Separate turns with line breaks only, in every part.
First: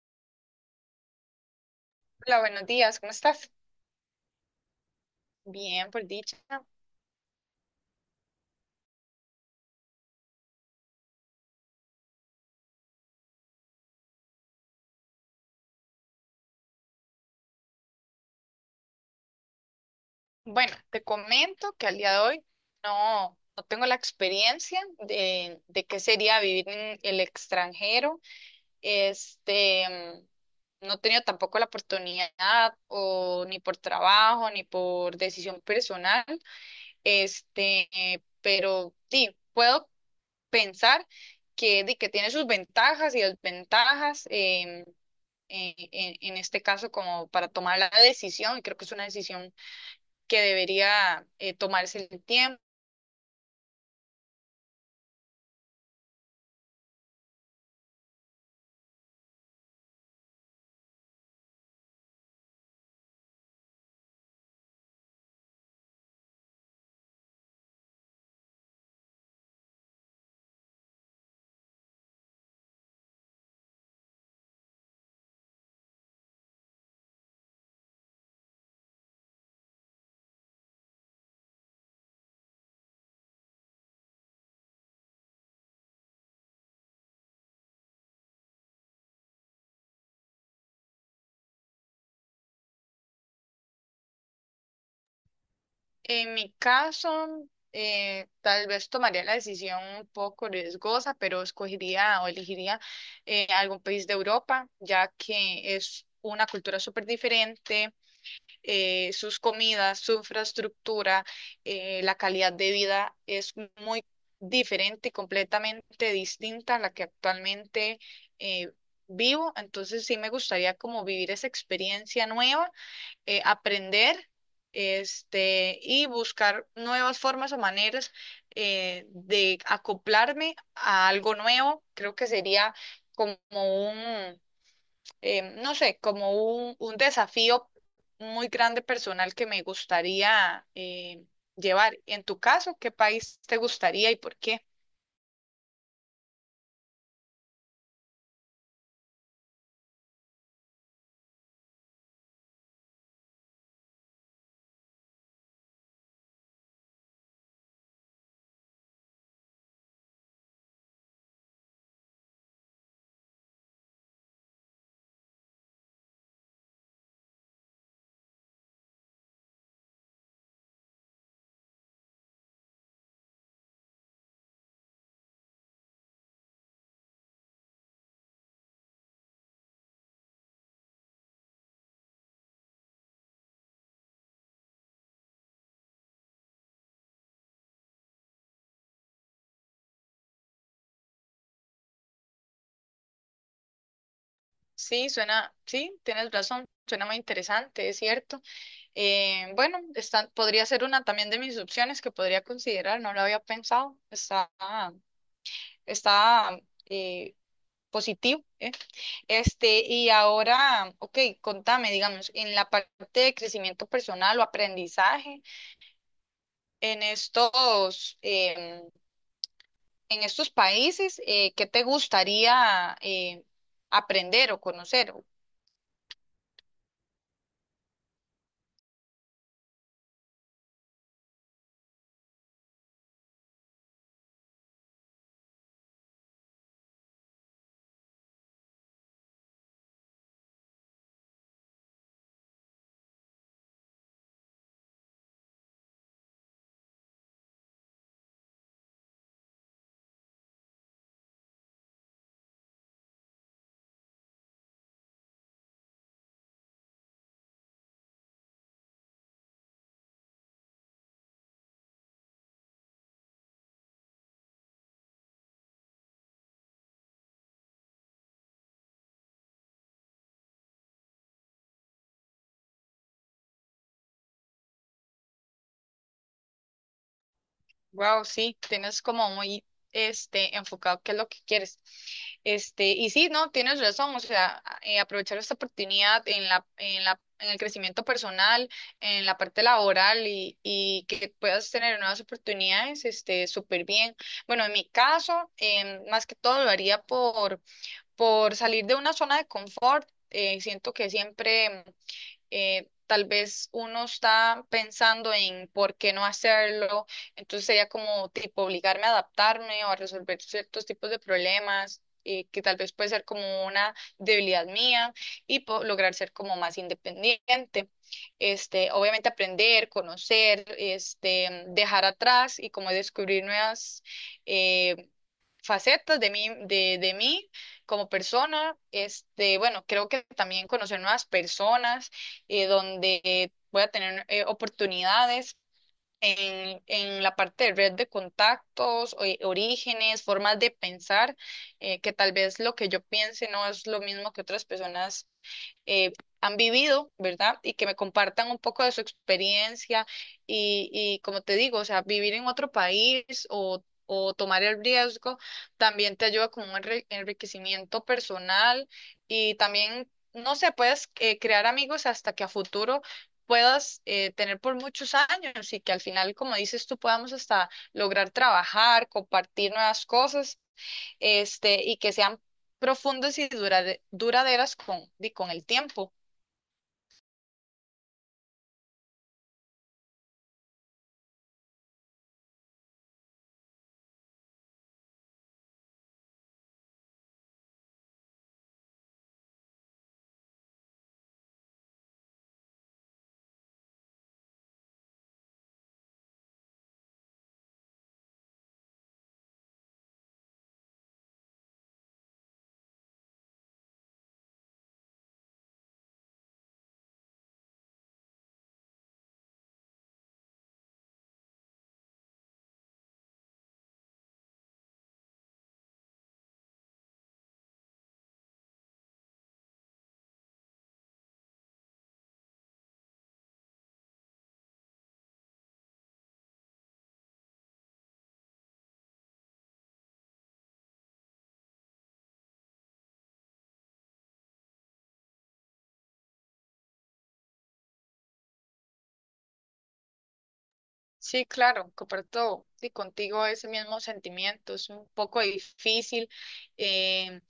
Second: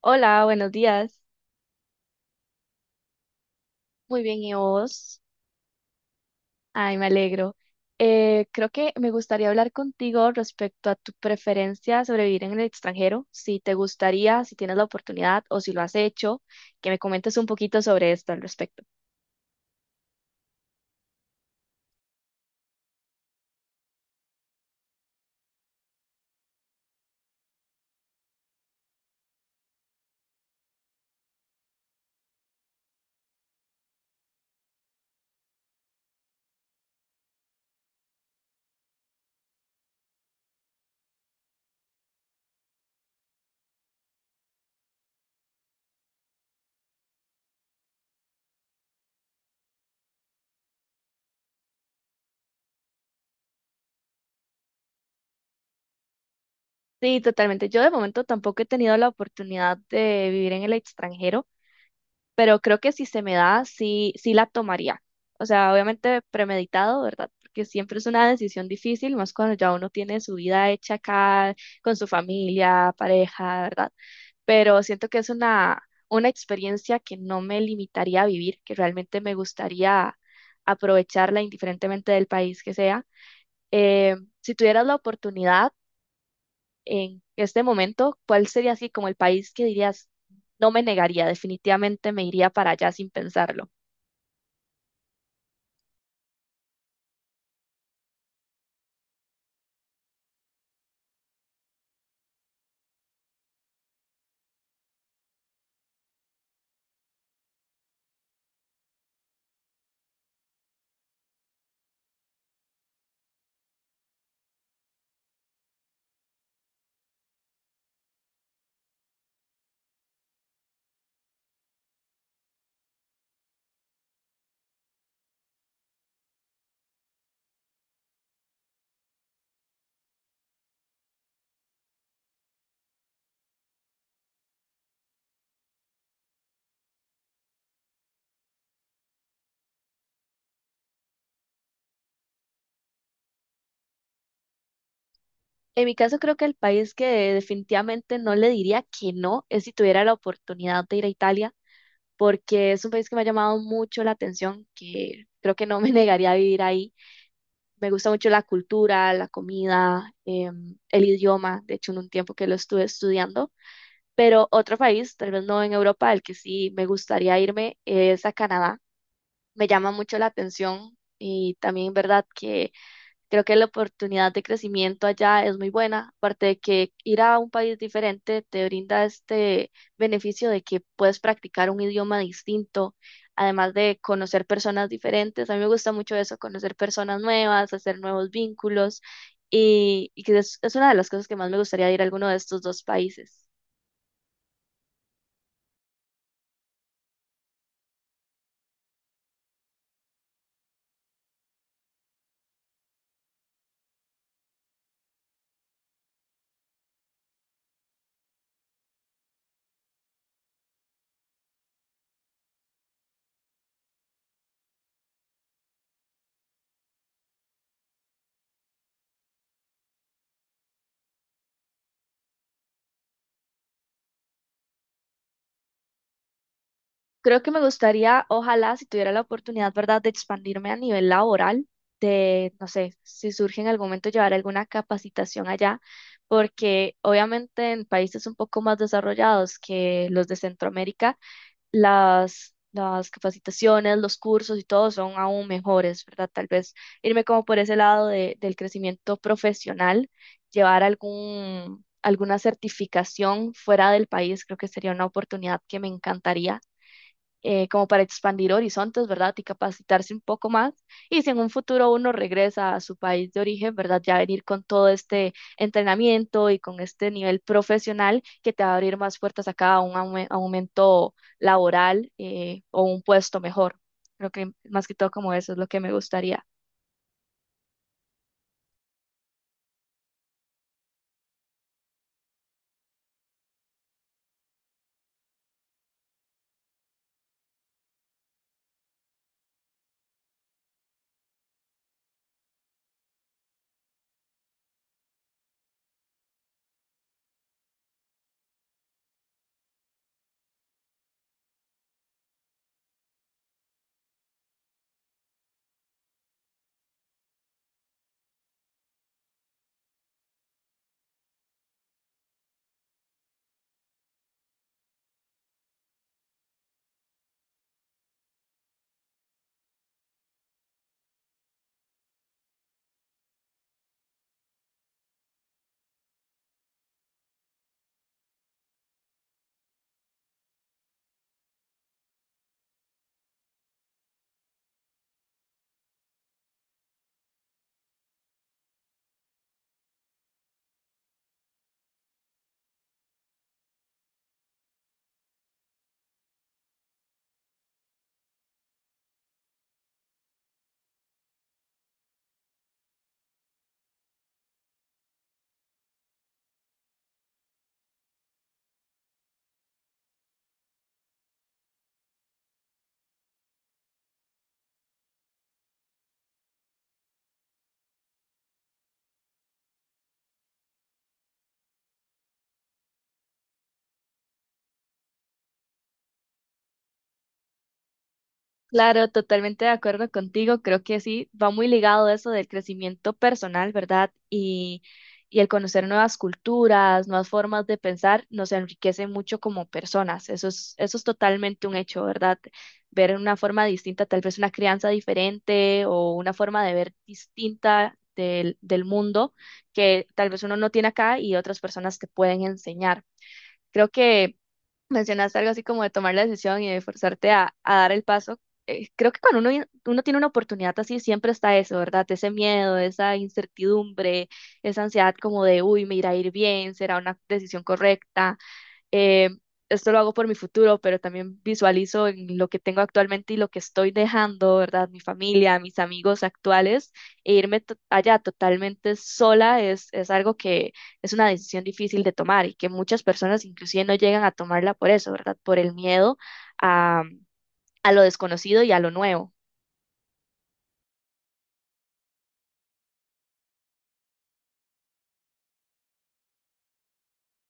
Hola, buenos días.
Hola, buenos días, ¿cómo estás?
Muy bien, ¿y vos?
Bien, por dicha.
Ay, me alegro. Creo que me gustaría hablar contigo respecto a tu preferencia sobre vivir en el extranjero, si te gustaría, si tienes la oportunidad o si lo has hecho, que me comentes un poquito sobre esto al respecto.
Bueno, te comento que al día de hoy no tengo la experiencia de qué sería vivir en el extranjero. No he tenido tampoco la oportunidad o ni por trabajo ni por decisión personal. Pero sí, puedo pensar que tiene sus ventajas y desventajas. En este caso como para tomar la decisión, y creo que es una decisión que debería tomarse el tiempo.
Sí, totalmente. Yo de momento tampoco he tenido la oportunidad de vivir en el extranjero, pero creo que si se me da, sí, sí la tomaría. O sea, obviamente premeditado, ¿verdad? Porque siempre es una decisión difícil, más cuando ya uno tiene su vida hecha acá, con su familia, pareja, ¿verdad? Pero siento que es una experiencia que no me limitaría a vivir, que realmente me gustaría aprovecharla indiferentemente del país que sea. Si tuvieras la oportunidad, en este momento, ¿cuál sería así como el país que dirías, no me negaría, definitivamente me iría para allá sin pensarlo?
En mi caso, tal vez tomaría la decisión un poco riesgosa, pero escogería o elegiría algún país de Europa, ya que es una cultura súper diferente, sus comidas, su infraestructura, la calidad de vida es muy diferente y completamente distinta a la que actualmente eh, vivo. Entonces sí me gustaría como vivir esa experiencia nueva, aprender. Y buscar nuevas formas o maneras de acoplarme a algo nuevo. Creo que sería como un, no sé, como un desafío muy grande personal que me gustaría llevar. En tu caso, ¿qué país te gustaría y por qué?
En mi caso, creo que el país que definitivamente no le diría que no es si tuviera la oportunidad de ir a Italia, porque es un país que me ha llamado mucho la atención, que creo que no me negaría a vivir ahí. Me gusta mucho la cultura, la comida, el idioma. De hecho, en un tiempo que lo estuve estudiando. Pero otro país, tal vez no en Europa, al que sí me gustaría irme es a Canadá. Me llama mucho la atención y también, ¿verdad?, que creo que la oportunidad de crecimiento allá es muy buena, aparte de que ir a un país diferente te brinda este beneficio de que puedes practicar un idioma distinto, además de conocer personas diferentes. A mí me gusta mucho eso, conocer personas nuevas, hacer nuevos vínculos y que es una de las cosas que más me gustaría de ir a alguno de estos dos países.
Sí, suena, sí, tienes razón, suena muy interesante, es cierto. Bueno, está, podría ser una también de mis opciones que podría considerar, no lo había pensado, está, está eh, positivo. ¿Eh? Y ahora, ok, contame, digamos, en la parte de crecimiento personal o aprendizaje. En estos, em, en estos países, ¿qué te gustaría aprender o conocer?
Creo que me gustaría, ojalá, si tuviera la oportunidad, ¿verdad?, de expandirme a nivel laboral, de, no sé, si surge en algún momento llevar alguna capacitación allá, porque obviamente en países un poco más desarrollados que los de Centroamérica, las capacitaciones, los cursos y todo son aún mejores, ¿verdad? Tal vez irme como por ese lado del crecimiento profesional, llevar algún alguna certificación fuera del país, creo que sería una oportunidad que me encantaría como para expandir horizontes, ¿verdad? Y capacitarse un poco más. Y si en un futuro uno regresa a su país de origen, ¿verdad? Ya venir con todo este entrenamiento y con este nivel profesional que te va a abrir más puertas acá a un aumento laboral o un puesto mejor. Creo que más que todo como eso es lo que me gustaría.
Wow, sí, tienes como muy enfocado qué es lo que quieres. Y sí, no, tienes razón, o sea, aprovechar esta oportunidad en el crecimiento personal, en la parte laboral y que puedas tener nuevas oportunidades, este, súper bien. Bueno, en mi caso, más que todo lo haría por salir de una zona de confort. Siento que siempre tal vez uno está pensando en por qué no hacerlo, entonces sería como tipo obligarme a adaptarme o a resolver ciertos tipos de problemas, que tal vez puede ser como una debilidad mía y lograr ser como más independiente. Obviamente aprender, conocer, este, dejar atrás y como descubrir nuevas eh, facetas de mí, de mí como persona. Bueno, creo que también conocer nuevas personas, donde voy a tener oportunidades en la parte de red de contactos, orígenes, formas de pensar, que tal vez lo que yo piense no es lo mismo que otras personas eh, han vivido, ¿verdad? Y que me compartan un poco de su experiencia y como te digo, o sea, vivir en otro país o tomar el riesgo también te ayuda con un enriquecimiento personal y también... No sé, puedes crear amigos hasta que a futuro puedas tener por muchos años y que al final, como dices tú, podamos hasta lograr trabajar, compartir nuevas cosas, este, y que sean profundas y duraderas con el tiempo.
Claro, totalmente de acuerdo contigo. Creo que sí, va muy ligado eso del crecimiento personal, ¿verdad? Y el conocer nuevas culturas, nuevas formas de pensar, nos enriquece mucho como personas. Eso es totalmente un hecho, ¿verdad? Ver una forma distinta, tal vez una crianza diferente o una forma de ver distinta del mundo que tal vez uno no tiene acá y otras personas te pueden enseñar. Creo que mencionaste algo así como de tomar la decisión y de forzarte a dar el paso. Creo que cuando uno tiene una oportunidad así, siempre está eso, ¿verdad? Ese miedo, esa incertidumbre, esa ansiedad como de, uy, me irá a ir bien, será una decisión correcta, eh, esto lo hago por mi futuro, pero también visualizo en lo que tengo actualmente y lo que estoy dejando, ¿verdad? Mi familia, mis amigos actuales, e irme allá totalmente sola es algo que es una decisión difícil de tomar y que muchas personas inclusive no llegan a tomarla por eso, ¿verdad? Por el miedo a, a lo desconocido y a lo nuevo.
Sí, claro, comparto contigo ese mismo sentimiento, es un poco difícil, em,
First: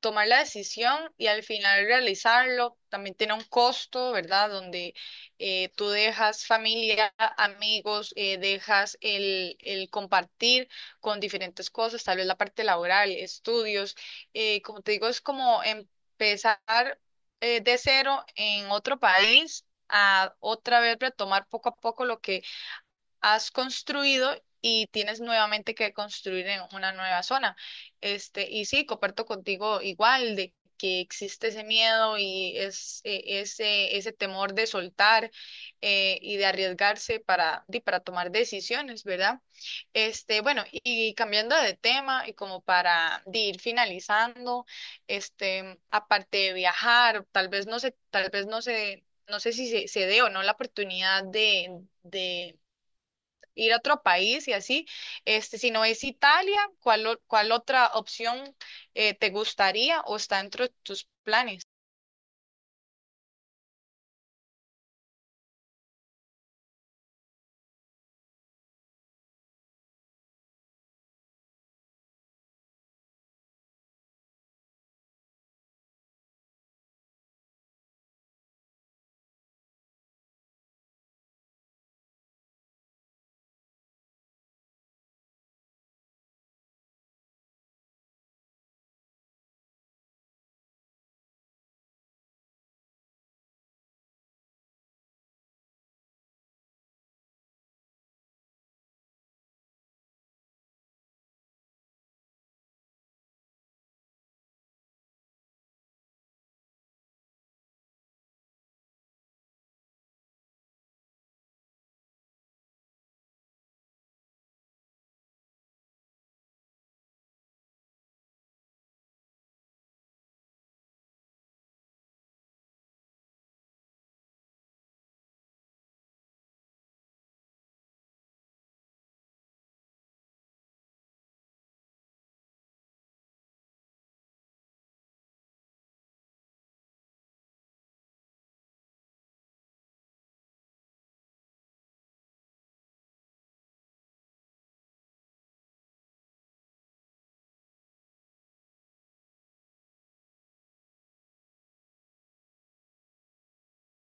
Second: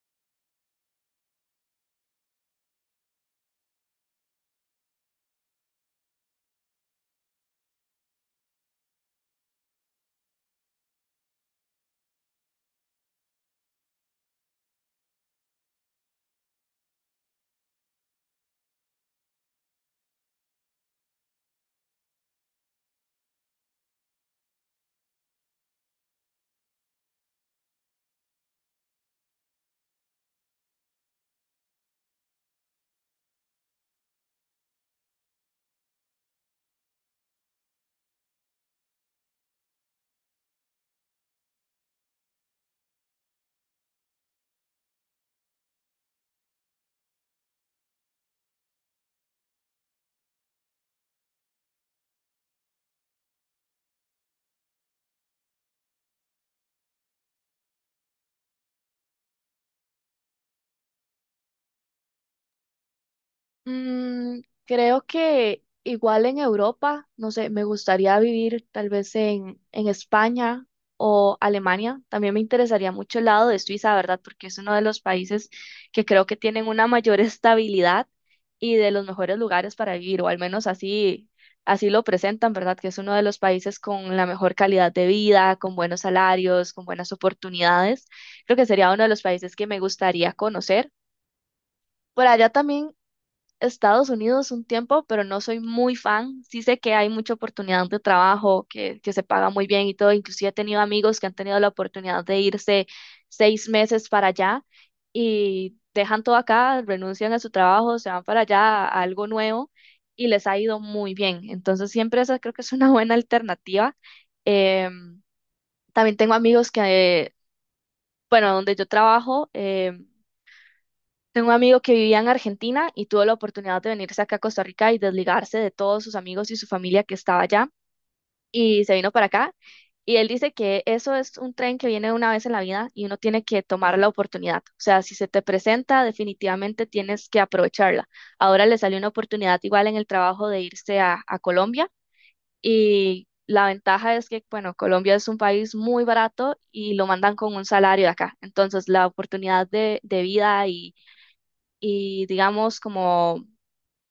tomar la decisión y al final realizarlo. También tiene un costo, ¿verdad? Donde tú dejas familia, amigos, dejas el compartir con diferentes cosas, tal vez la parte laboral, estudios. Como te digo, es como empezar de cero en otro país, a otra vez retomar poco a poco lo que has construido y tienes nuevamente que construir en una nueva zona. Y sí, comparto contigo igual de que existe ese miedo y es, ese temor de soltar y de arriesgarse para tomar decisiones, ¿verdad? Bueno, y cambiando de tema y como para ir finalizando, este, aparte de viajar, tal vez no sé, no sé si se, se dé o no la oportunidad de ir a otro país y así. Este, si no es Italia, ¿cuál otra opción te gustaría o está dentro de tus planes?
Creo que igual en Europa, no sé, me gustaría vivir tal vez en España o Alemania. También me interesaría mucho el lado de Suiza, ¿verdad? Porque es uno de los países que creo que tienen una mayor estabilidad y de los mejores lugares para vivir, o al menos así, así lo presentan, ¿verdad? Que es uno de los países con la mejor calidad de vida, con buenos salarios, con buenas oportunidades. Creo que sería uno de los países que me gustaría conocer. Por allá también Estados Unidos un tiempo, pero no soy muy fan. Sí sé que hay mucha oportunidad de trabajo, que se paga muy bien y todo. Inclusive he tenido amigos que han tenido la oportunidad de irse 6 meses para allá y dejan todo acá, renuncian a su trabajo, se van para allá a algo nuevo y les ha ido muy bien. Entonces siempre esa creo que es una buena alternativa. Em, también tengo amigos que, bueno, donde yo trabajo. Tengo un amigo que vivía en Argentina y tuvo la oportunidad de venirse acá a Costa Rica y desligarse de todos sus amigos y su familia que estaba allá y se vino para acá. Y él dice que eso es un tren que viene una vez en la vida y uno tiene que tomar la oportunidad. O sea, si se te presenta, definitivamente tienes que aprovecharla. Ahora le salió una oportunidad igual en el trabajo de irse a Colombia y la ventaja es que, bueno, Colombia es un país muy barato y lo mandan con un salario de acá. Entonces, la oportunidad de vida y digamos como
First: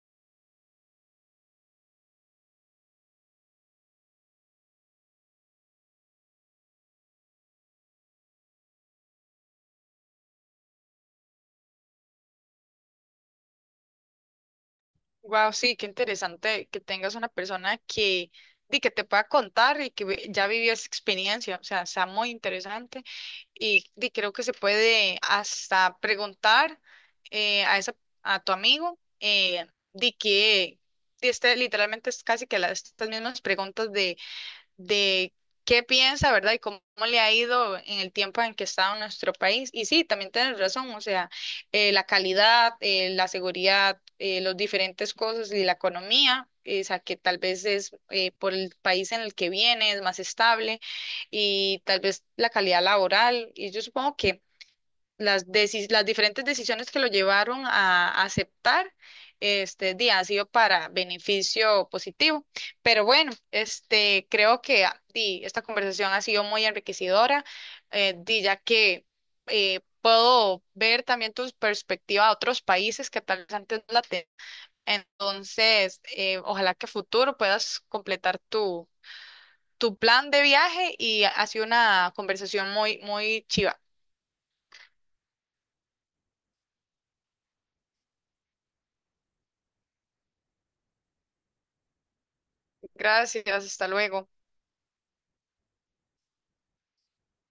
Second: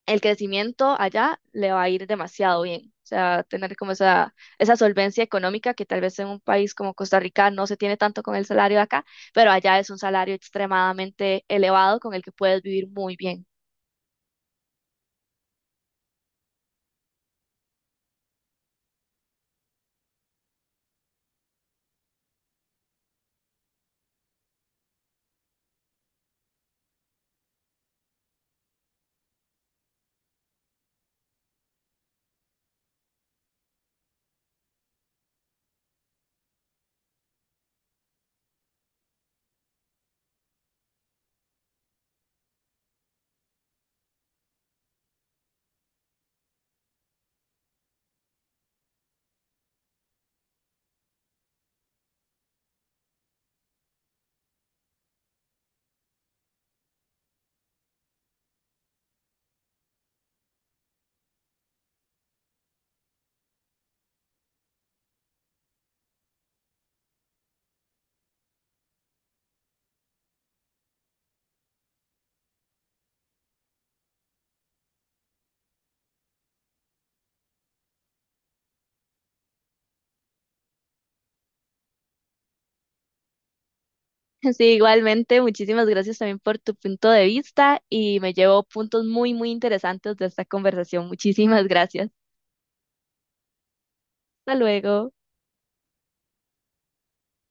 el crecimiento allá le va a ir demasiado bien. O sea, tener como esa solvencia económica que tal vez en un país como Costa Rica no se tiene tanto con el salario de acá, pero allá es un salario extremadamente elevado con el que puedes vivir muy bien.
Wow, sí, qué interesante que tengas una persona que te pueda contar y que ya vivió esa experiencia. O sea, está muy interesante y creo que se puede hasta preguntar eh, a esa, a tu amigo de que... literalmente es casi que las, estas mismas preguntas de qué piensa, ¿verdad? Y cómo le ha ido en el tiempo en que ha estado en nuestro país. Y sí, también tienes razón, o sea, la seguridad, los diferentes cosas y la economía. O sea, que tal vez es por el país en el que viene, es más estable y tal vez la calidad laboral. Y yo supongo que las diferentes decisiones que lo llevaron a aceptar este día ha sido para beneficio positivo. Pero bueno, este, creo que esta conversación ha sido muy enriquecedora, ya que puedo ver también tu perspectiva a otros países que tal vez antes no la tenían. Entonces, ojalá que a futuro puedas completar tu plan de viaje y ha sido una conversación muy, muy chiva.
Sí, igualmente, muchísimas gracias también por tu punto de vista y me llevo puntos muy, muy interesantes de esta conversación. Muchísimas gracias.
Gracias, hasta luego.
Hasta luego.